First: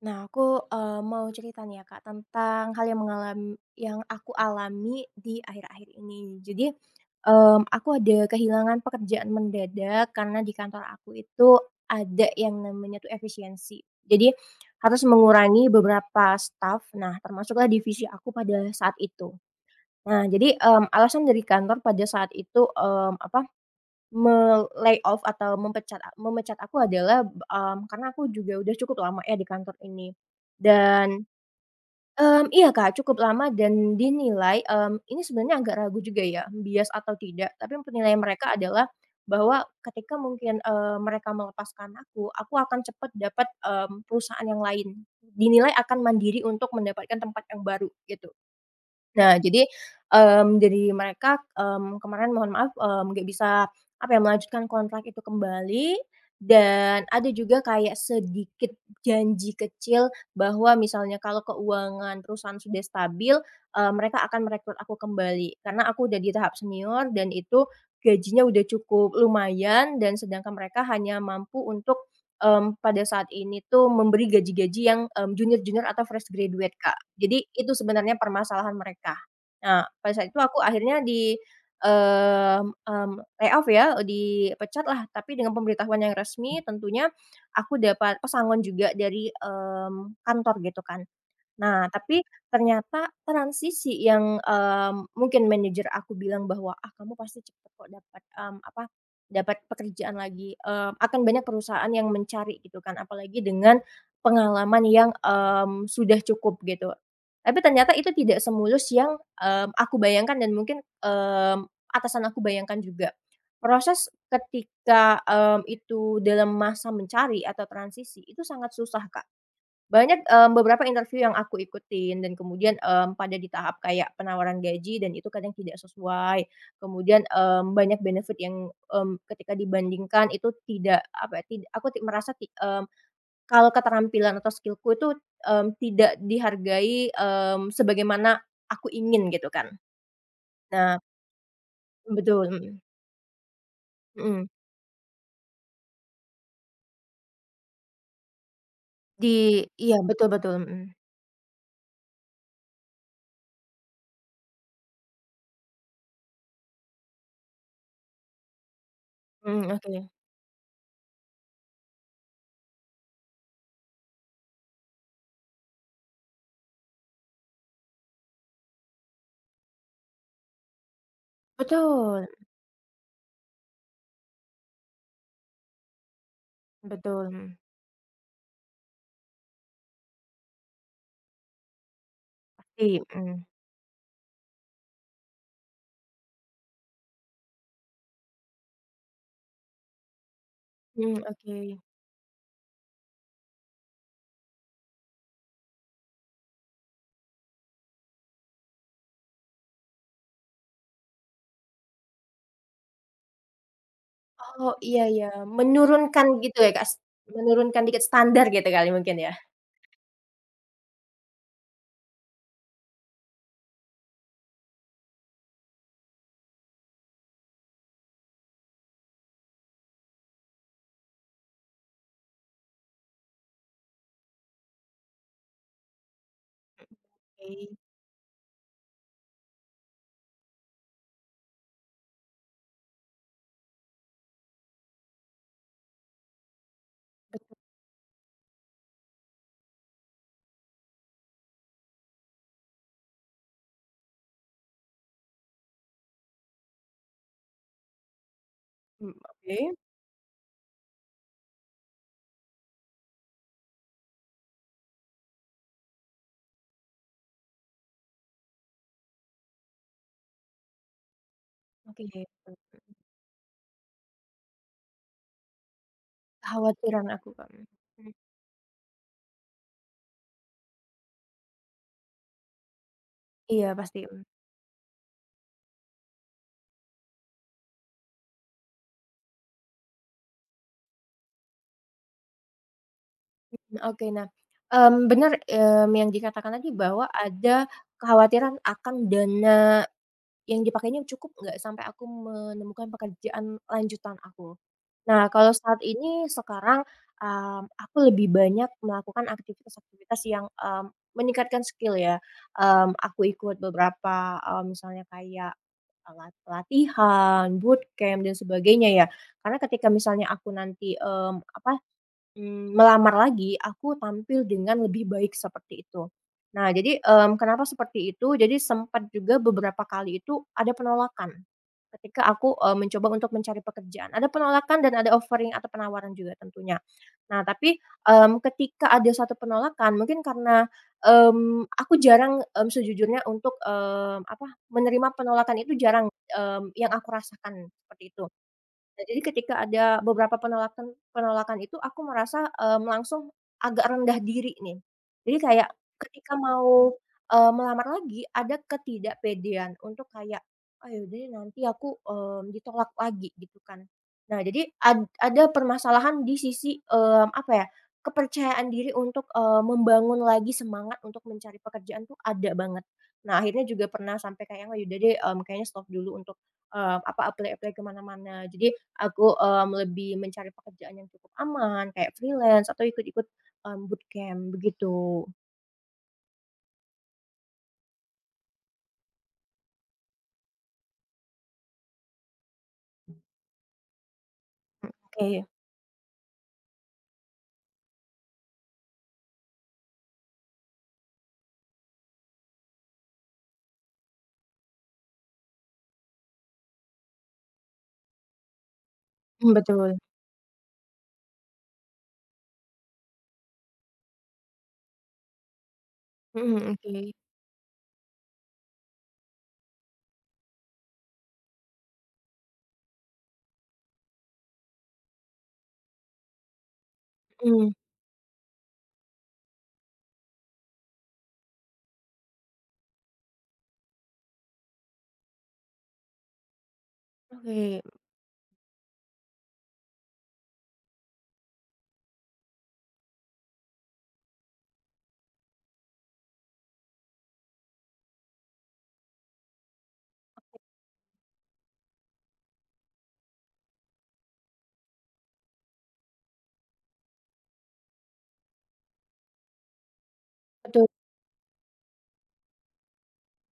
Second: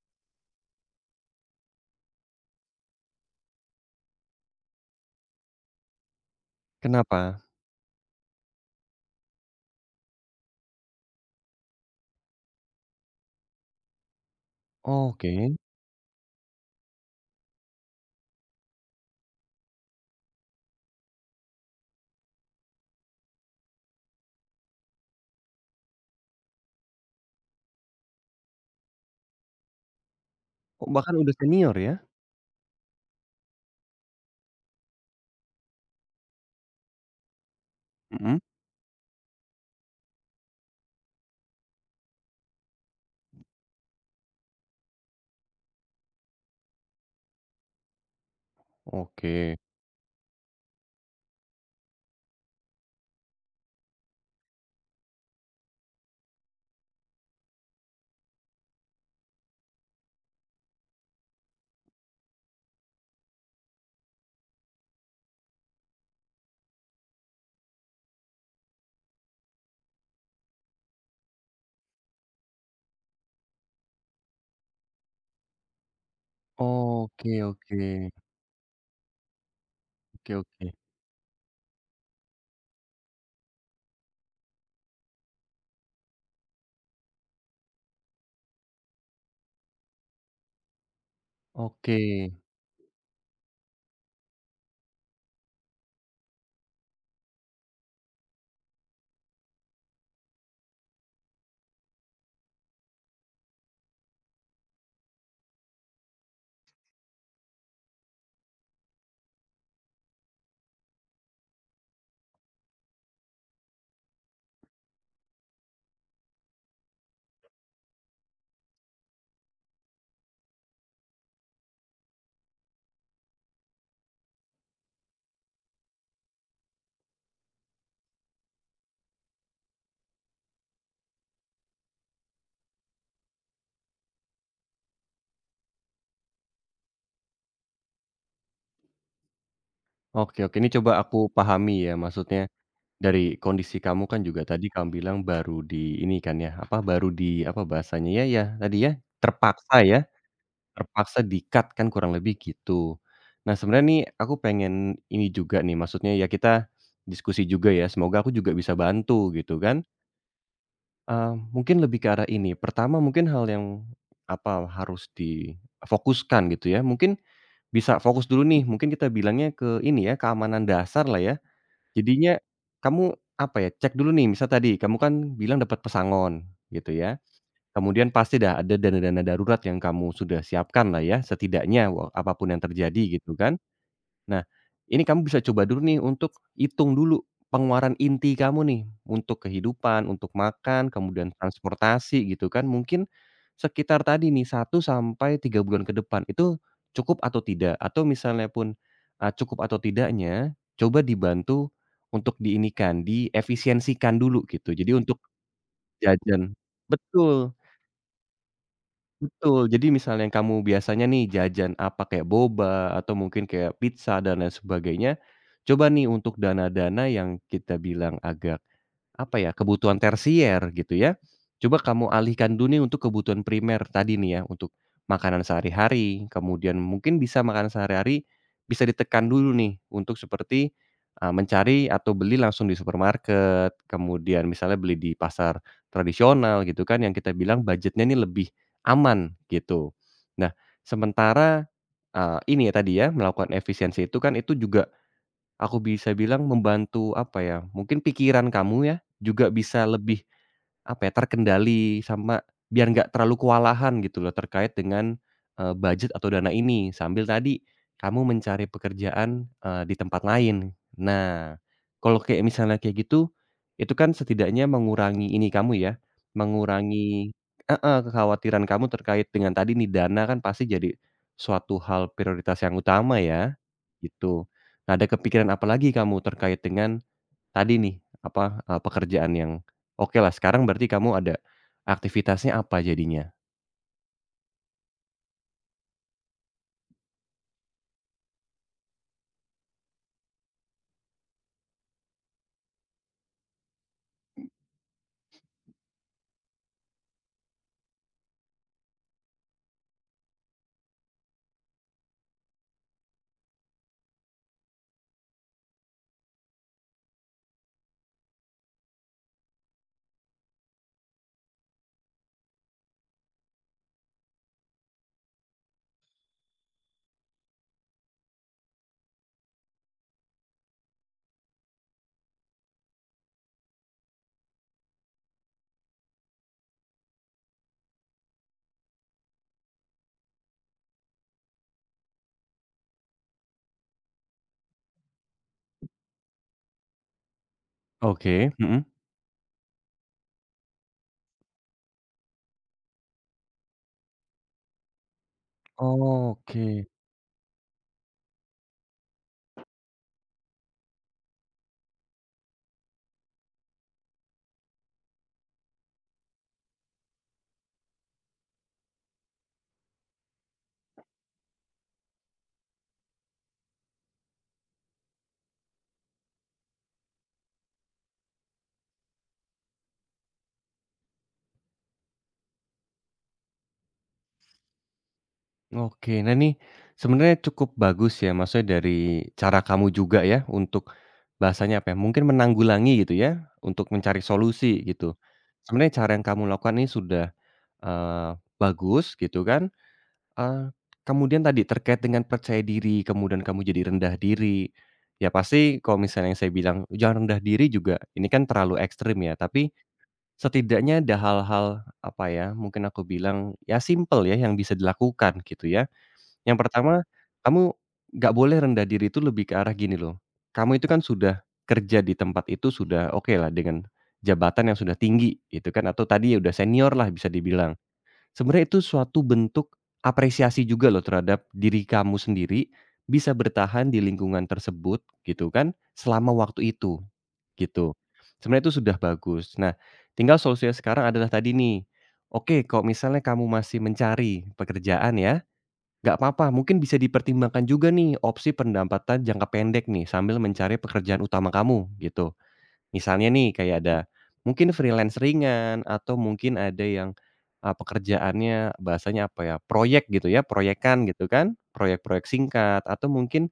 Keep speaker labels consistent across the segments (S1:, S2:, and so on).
S1: Nah, aku, mau cerita nih ya, Kak, tentang hal yang mengalami yang aku alami di akhir-akhir ini. Jadi,
S2: Kenapa?
S1: mmm, aku ada kehilangan pekerjaan mendadak karena di kantor aku itu ada yang namanya tuh efisiensi. Jadi, harus
S2: Oke.
S1: mengurangi beberapa staff, nah termasuklah divisi aku pada saat itu. Nah, jadi, alasan dari kantor pada saat itu, apa, me-layoff atau memecat aku adalah, karena aku juga udah cukup lama ya di kantor ini.
S2: Oh, bahkan
S1: Dan,
S2: udah senior ya?
S1: iya Kak, cukup lama dan dinilai, ini sebenarnya agak ragu juga ya, bias atau tidak, tapi penilaian
S2: Mhm.
S1: mereka adalah bahwa ketika mungkin, mereka melepaskan aku akan cepat dapat, perusahaan yang lain. Dinilai akan mandiri untuk mendapatkan tempat yang baru, gitu. Nah,
S2: Oke.
S1: jadi, mmm, jadi mereka, kemarin mohon maaf, nggak bisa, apa ya, melanjutkan kontrak itu kembali, dan ada juga kayak sedikit janji kecil bahwa misalnya kalau keuangan perusahaan sudah stabil, mereka akan merekrut aku kembali. Karena aku udah di tahap senior dan itu gajinya udah cukup lumayan, dan sedangkan mereka hanya mampu untuk pada saat ini tuh memberi gaji-gaji yang, junior-junior atau fresh graduate, Kak.
S2: Oke
S1: Jadi itu
S2: oke.
S1: sebenarnya permasalahan mereka. Nah, pada saat
S2: Oke
S1: itu aku
S2: oke.
S1: akhirnya di, mmm, mmm, layoff ya, dipecat lah, tapi dengan pemberitahuan yang resmi. Tentunya aku dapat pesangon juga dari, kantor gitu kan. Nah,
S2: Oke.
S1: tapi ternyata transisi yang, mungkin manajer aku bilang bahwa, "Ah, kamu pasti cepet kok dapat, apa, dapat pekerjaan lagi," akan banyak perusahaan yang mencari gitu kan, apalagi dengan pengalaman yang, sudah cukup gitu. Tapi ternyata itu tidak semulus yang, aku bayangkan dan mungkin, atasan aku bayangkan juga. Proses ketika, itu dalam masa mencari atau transisi itu sangat susah, Kak. Banyak, beberapa interview yang aku ikutin dan kemudian, pada di tahap kayak penawaran gaji dan itu kadang tidak sesuai. Kemudian, banyak benefit yang, ketika dibandingkan itu tidak, apa ya, tidak aku ti merasa ti mmm, kalau keterampilan atau skillku itu, tidak dihargai, sebagaimana aku ingin gitu kan.
S2: Oke oke, ini coba
S1: Nah
S2: aku pahami ya,
S1: betul,
S2: maksudnya
S1: mhm
S2: dari kondisi kamu kan
S1: mhm.
S2: juga tadi kamu bilang baru di ini kan ya, apa, baru di apa bahasanya ya ya tadi
S1: Di iya
S2: ya,
S1: betul betul, mhm
S2: terpaksa di-cut kan kurang lebih gitu. Nah, sebenarnya nih aku pengen ini juga nih, maksudnya ya kita diskusi juga ya, semoga aku juga bisa bantu gitu
S1: mhm,
S2: kan.
S1: oke.
S2: Mungkin lebih ke arah ini, pertama mungkin hal yang, apa, harus difokuskan gitu ya, mungkin bisa fokus dulu nih, mungkin kita bilangnya ke ini ya, keamanan dasar lah ya.
S1: Betul
S2: Jadinya kamu, apa ya, cek dulu nih, misal tadi kamu kan bilang dapat pesangon gitu ya,
S1: betul, mhm.
S2: kemudian pasti dah ada dana-dana darurat yang kamu sudah siapkan lah ya, setidaknya wa apa yang
S1: Pasti,
S2: terjadi gitu
S1: mhm
S2: kan. Nah, ini kamu bisa coba dulu nih untuk hitung dulu pengeluaran inti kamu nih, untuk kehidupan, untuk makan,
S1: mhm,
S2: kemudian
S1: oke.
S2: transportasi gitu kan. Mungkin sekitar tadi nih satu sampai 3 bulan ke depan, itu cukup atau tidak? Atau misalnya pun, cukup atau tidaknya, coba dibantu untuk diinikan, diefisiensikan dulu
S1: Oh,
S2: gitu. Jadi
S1: iya
S2: untuk
S1: iya, menurunkan
S2: jajan
S1: gitu ya, Kak, s
S2: betul.
S1: menurunkan dikit standar gitu kali mungkin ya?
S2: Betul, jadi misalnya yang kamu biasanya nih jajan apa, kayak boba atau mungkin kayak pizza dan lain sebagainya, coba nih untuk dana-dana yang kita bilang agak apa ya, kebutuhan tersier gitu ya. Coba kamu alihkan dulu nih untuk kebutuhan primer tadi nih ya, untuk makanan sehari-hari, kemudian mungkin bisa makanan
S1: Oke,
S2: sehari-hari bisa ditekan dulu nih untuk seperti, mencari atau beli langsung di supermarket, kemudian misalnya beli di pasar tradisional gitu kan yang kita bilang budgetnya ini lebih aman gitu. Nah, sementara, ini ya tadi ya, melakukan efisiensi itu kan itu juga aku bisa bilang membantu, apa ya, mungkin pikiran kamu ya,
S1: mmm,
S2: juga
S1: oke
S2: bisa lebih, apa ya, terkendali sama biar nggak terlalu kewalahan gitu loh terkait dengan, budget atau dana ini, sambil tadi kamu mencari pekerjaan, di tempat lain. Nah,
S1: oke,
S2: kalau kayak
S1: mmm,
S2: misalnya kayak gitu, itu kan setidaknya mengurangi ini kamu ya,
S1: kekhawatiran aku,
S2: mengurangi
S1: Kak,
S2: heeh,
S1: mhm,
S2: kekhawatiran kamu terkait dengan tadi nih dana kan pasti jadi suatu hal prioritas yang utama ya,
S1: iya pasti,
S2: gitu. Nah, ada kepikiran apa lagi kamu terkait dengan tadi nih, apa, pekerjaan yang okelah sekarang berarti kamu ada aktivitasnya apa jadinya?
S1: nah oke nah, bener, yang dikatakan tadi bahwa ada kekhawatiran akan dana yang dipakainya cukup nggak sampai aku menemukan pekerjaan lanjutan aku. Nah, kalau saat ini sekarang, aku lebih banyak melakukan aktivitas-aktivitas yang, meningkatkan skill ya, aku ikut beberapa, misalnya kayak, eee, la pelatihan, bootcamp dan sebagainya ya. Karena ketika misalnya aku nanti, melamar lagi, aku tampil dengan lebih baik seperti itu. Nah jadi, kenapa seperti itu, jadi sempat juga beberapa kali itu ada penolakan, ketika aku, mencoba untuk mencari pekerjaan. Ada penolakan dan ada offering atau penawaran juga tentunya. Nah tapi, ketika ada satu penolakan mungkin karena, aku jarang, sejujurnya untuk, apa, menerima penolakan itu jarang, yang aku rasakan seperti itu.
S2: Oke, mhm.
S1: Nah, jadi ketika ada beberapa penolakan penolakan itu aku merasa, langsung agak rendah diri nih. Jadi kayak ketika
S2: Oke.
S1: mau, melamar lagi ada ketidakpedean untuk kayak, "Ah, ya udah deh nanti aku, ditolak lagi," gitu kan. Nah, jadi ada permasalahan di sisi, apa ya, kepercayaan diri untuk, membangun lagi semangat untuk mencari pekerjaan tuh ada banget. Nah, akhirnya juga pernah sampai kayak, "Oh, ya udah deh, kayaknya stop dulu untuk, apa, apply-apply ke mana-mana." Jadi aku, lebih mencari pekerjaan yang cukup aman kayak freelance atau ikut-ikut, bootcamp begitu.
S2: Oke. Nah, ini sebenarnya cukup bagus ya, maksudnya dari cara kamu juga ya untuk bahasanya apa ya, mungkin menanggulangi gitu ya, untuk mencari solusi gitu.
S1: Oke,
S2: Sebenarnya cara yang kamu lakukan ini sudah, eee, bagus gitu kan. Eee, Kemudian tadi terkait dengan percaya diri, kemudian kamu jadi rendah diri, ya pasti kalau misalnya yang saya bilang jangan rendah diri juga ini kan terlalu ekstrim ya, tapi
S1: betul,
S2: setidaknya ada hal-hal, apa ya, mungkin aku bilang ya simpel ya yang bisa dilakukan gitu ya.
S1: mhm,
S2: Yang pertama,
S1: oke,
S2: kamu nggak boleh rendah diri itu lebih ke arah gini loh, kamu itu kan sudah kerja di tempat itu sudah okelah dengan jabatan yang sudah tinggi gitu kan atau tadi ya udah senior lah bisa
S1: mhm,
S2: dibilang. Sebenarnya itu suatu bentuk apresiasi juga loh terhadap diri kamu sendiri, bisa bertahan di lingkungan tersebut gitu kan, selama waktu itu,
S1: oke,
S2: gitu. Sebenarnya itu sudah bagus. Nah, tinggal solusinya sekarang adalah tadi nih, oke kalau misalnya kamu masih mencari pekerjaan ya, nggak apa-apa mungkin bisa dipertimbangkan juga nih opsi pendapatan jangka pendek nih, sambil mencari pekerjaan utama kamu, gitu. Misalnya nih kayak ada mungkin freelance ringan atau mungkin ada yang, pekerjaannya bahasanya apa ya, proyek gitu ya,
S1: betul
S2: proyekan gitu kan, proyek-proyek singkat atau mungkin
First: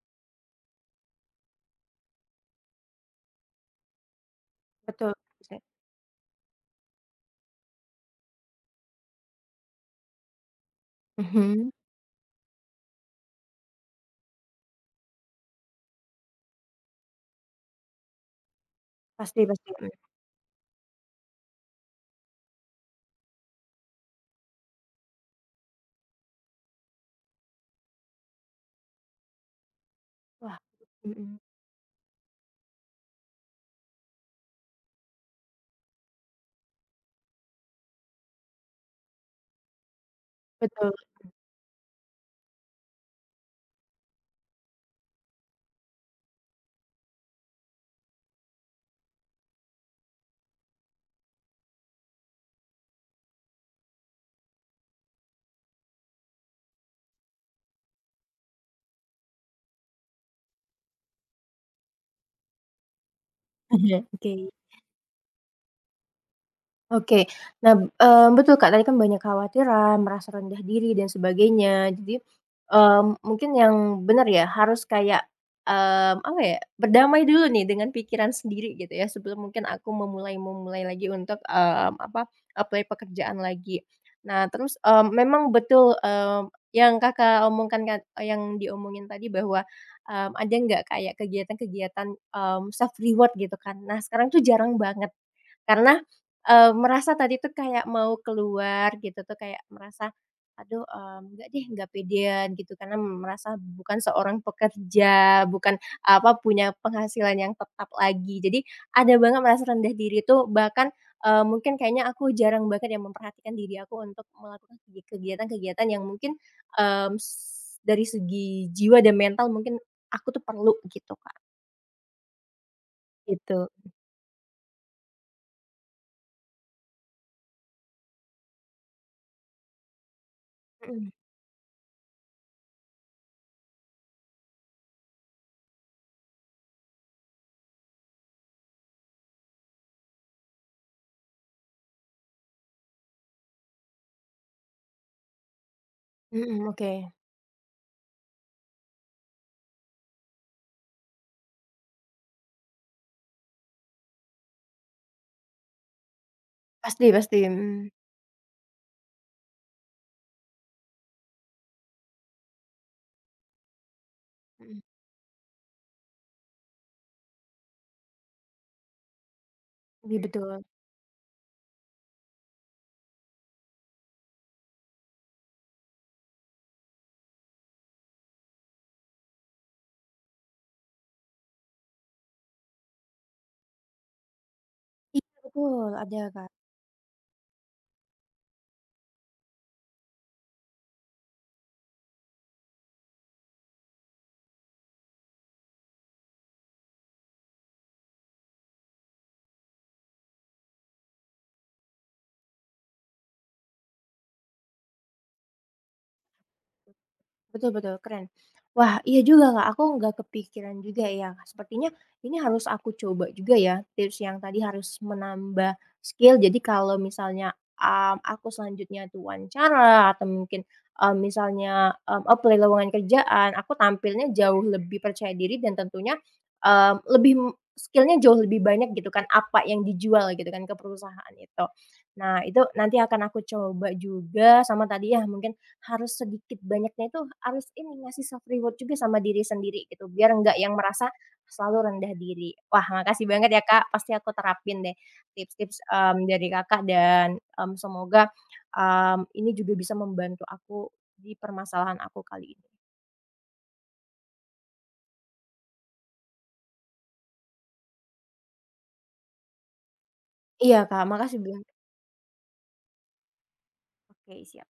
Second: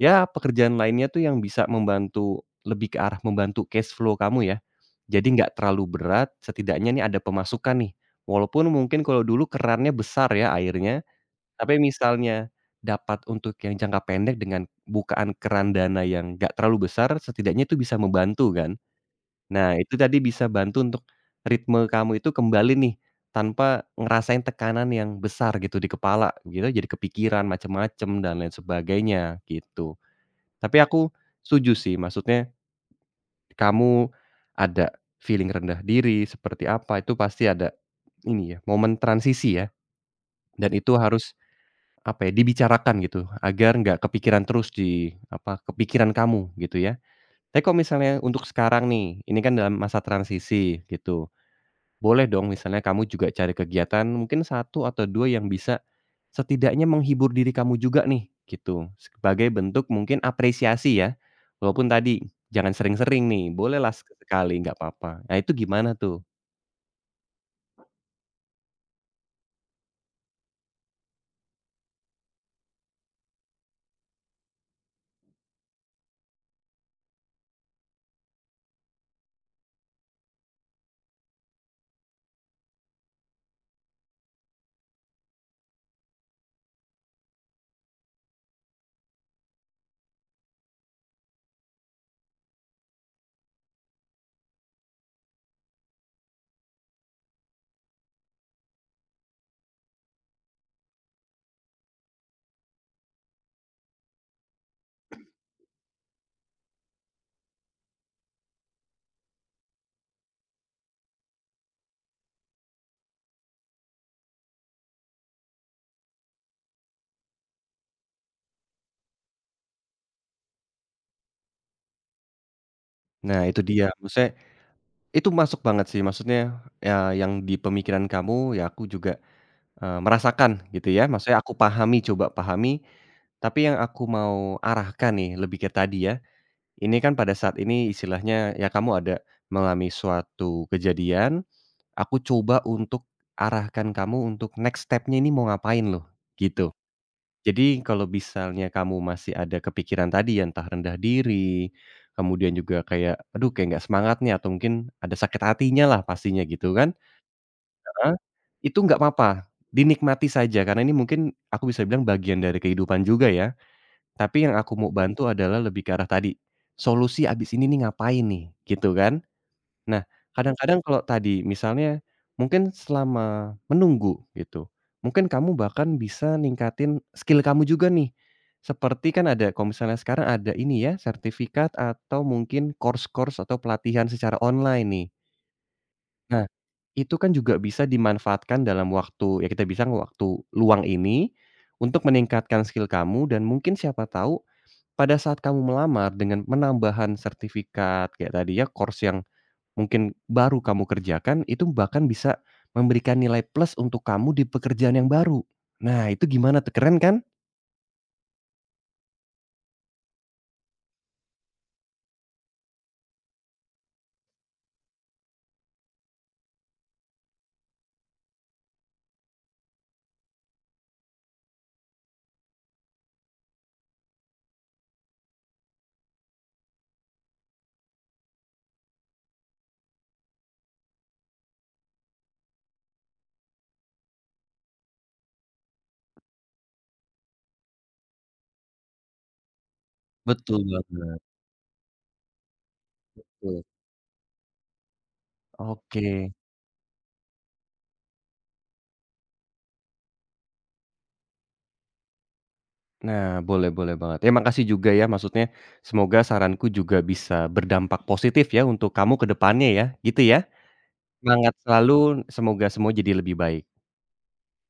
S2: ya pekerjaan lainnya tuh yang bisa membantu lebih ke arah membantu cash flow kamu ya.
S1: betul,
S2: Jadi
S1: bisa,
S2: nggak terlalu berat, setidaknya nih ada pemasukan nih. Walaupun mungkin kalau dulu kerannya besar ya airnya,
S1: mhm,
S2: tapi misalnya dapat untuk yang jangka pendek dengan bukaan keran dana yang nggak terlalu besar, setidaknya itu bisa membantu kan.
S1: pasti pasti,
S2: Nah,
S1: mhm.
S2: itu tadi bisa bantu untuk ritme kamu itu kembali nih, tanpa ngerasain tekanan yang besar gitu di kepala, gitu, jadi kepikiran macem-macem dan lain sebagainya, gitu.
S1: Wah,
S2: Tapi aku
S1: mhm,
S2: setuju sih, maksudnya kamu ada feeling rendah diri seperti apa, itu pasti ada ini ya, momen transisi ya, dan
S1: betul,
S2: itu harus, apa ya, dibicarakan gitu, agar nggak kepikiran terus di, apa, kepikiran kamu, gitu ya. Tapi kalau misalnya untuk sekarang nih, ini kan dalam masa transisi, gitu. Boleh dong misalnya kamu juga cari kegiatan mungkin satu atau 2 yang bisa setidaknya menghibur diri kamu juga nih, gitu. Sebagai bentuk mungkin apresiasi ya, walaupun tadi jangan sering-sering nih, bolehlah
S1: oke.
S2: sekali nggak apa-apa. Nah, itu gimana tuh?
S1: Oke. Nah, betul Kak, tadi kan banyak khawatiran, merasa rendah diri dan sebagainya. Jadi, mungkin yang benar ya, harus kayak, apa ya, berdamai dulu nih dengan pikiran sendiri gitu ya, sebelum mungkin aku memulai memulai lagi untuk, apa, apply pekerjaan lagi. Nah, terus, memang betul, yang Kakak omongkan kan eh, yang diomongin tadi bahwa, ada nggak kayak kegiatan-kegiatan, self reward gitu kan. Nah, sekarang tuh jarang banget. Karena, merasa tadi tuh kayak mau keluar gitu tuh kayak merasa, "Aduh, enggak deh, nggak pedean," gitu karena merasa bukan seorang pekerja, bukan apa, punya penghasilan yang tetap lagi. Jadi ada banget merasa rendah diri tuh bahkan, mungkin kayaknya aku jarang banget yang memperhatikan diri aku untuk melakukan kegiatan-kegiatan yang mungkin, mmm, s dari segi jiwa dan mental mungkin aku tuh perlu gitu, Kak.
S2: Nah, itu
S1: Gitu.
S2: dia, maksudnya itu masuk banget sih, maksudnya ya yang di pemikiran kamu ya aku juga, merasakan gitu ya,
S1: Mhm
S2: maksudnya aku pahami, coba pahami, tapi yang aku mau arahkan nih lebih ke tadi ya. Ini kan pada saat ini istilahnya ya kamu ada mengalami suatu kejadian, aku coba untuk arahkan kamu untuk next step-nya ini mau ngapain loh,
S1: mhm,
S2: gitu.
S1: oke.
S2: Jadi kalau misalnya kamu masih ada kepikiran tadi yang entah rendah diri, kemudian juga kayak, "Aduh kayak nggak semangat nih," atau mungkin ada sakit hatinya lah pastinya gitu kan,
S1: Pasti pasti, mhm
S2: heeh, itu nggak apa, dinikmati saja karena ini mungkin aku bisa bilang bagian dari kehidupan juga ya. Tapi yang aku
S1: mhm,
S2: mau bantu adalah lebih ke arah tadi, solusi abis ini nih ngapain nih, gitu kan. Nah,
S1: iya betul.
S2: kadang-kadang kalau tadi misalnya mungkin selama menunggu gitu, mungkin kamu bahkan bisa ningkatin skill kamu juga nih. Seperti kan ada kalau misalnya sekarang ada ini ya, sertifikat atau mungkin course-course atau pelatihan secara online nih.
S1: Iya betul, ada
S2: Nah,
S1: Kak,
S2: itu kan juga bisa dimanfaatkan dalam waktu ya kita bisa waktu luang ini, untuk meningkatkan skill kamu dan mungkin siapa tahu pada saat kamu melamar dengan penambahan sertifikat kayak tadi ya, course yang mungkin baru kamu kerjakan, itu bahkan bisa memberikan nilai plus untuk kamu di pekerjaan yang baru. Nah, itu gimana tuh, keren kan?
S1: betul betul, keren. Wah iya juga Kak, aku nggak kepikiran juga ya, sepertinya ini harus aku coba juga ya, tips yang tadi harus menambah skill, jadi kalau misalnya, aku selanjutnya tuh wawancara atau mungkin, misalnya, apply lowongan kerjaan, aku tampilnya jauh lebih percaya diri dan tentunya, eee, lebih m skill jauh lebih banyak gitu kan, apa yang dijual gitu kan ke perusahaan itu. Nah itu nanti akan aku coba juga sama tadi ya, mungkin harus sedikit banyaknya itu harus ini, ngasih self reward juga sama diri sendiri gitu, biar nggak
S2: Betul
S1: yang merasa, "Ah,
S2: banget,
S1: selalu rendah diri." Wah, makasih banget ya,
S2: betul.
S1: Kak, pasti aku terapin deh tips-tips,
S2: Oke.
S1: dari Kakak dan, semoga, ini juga bisa membantu aku di permasalahan aku kali ini.
S2: Nah, boleh boleh banget. Ya makasih juga ya, maksudnya semoga saranku juga bisa berdampak positif ya untuk kamu ke depannya ya, gitu ya?
S1: Iya, Kak, makasih
S2: Semangat
S1: banyak.
S2: selalu, semoga semua jadi lebih baik.
S1: Oke, siap.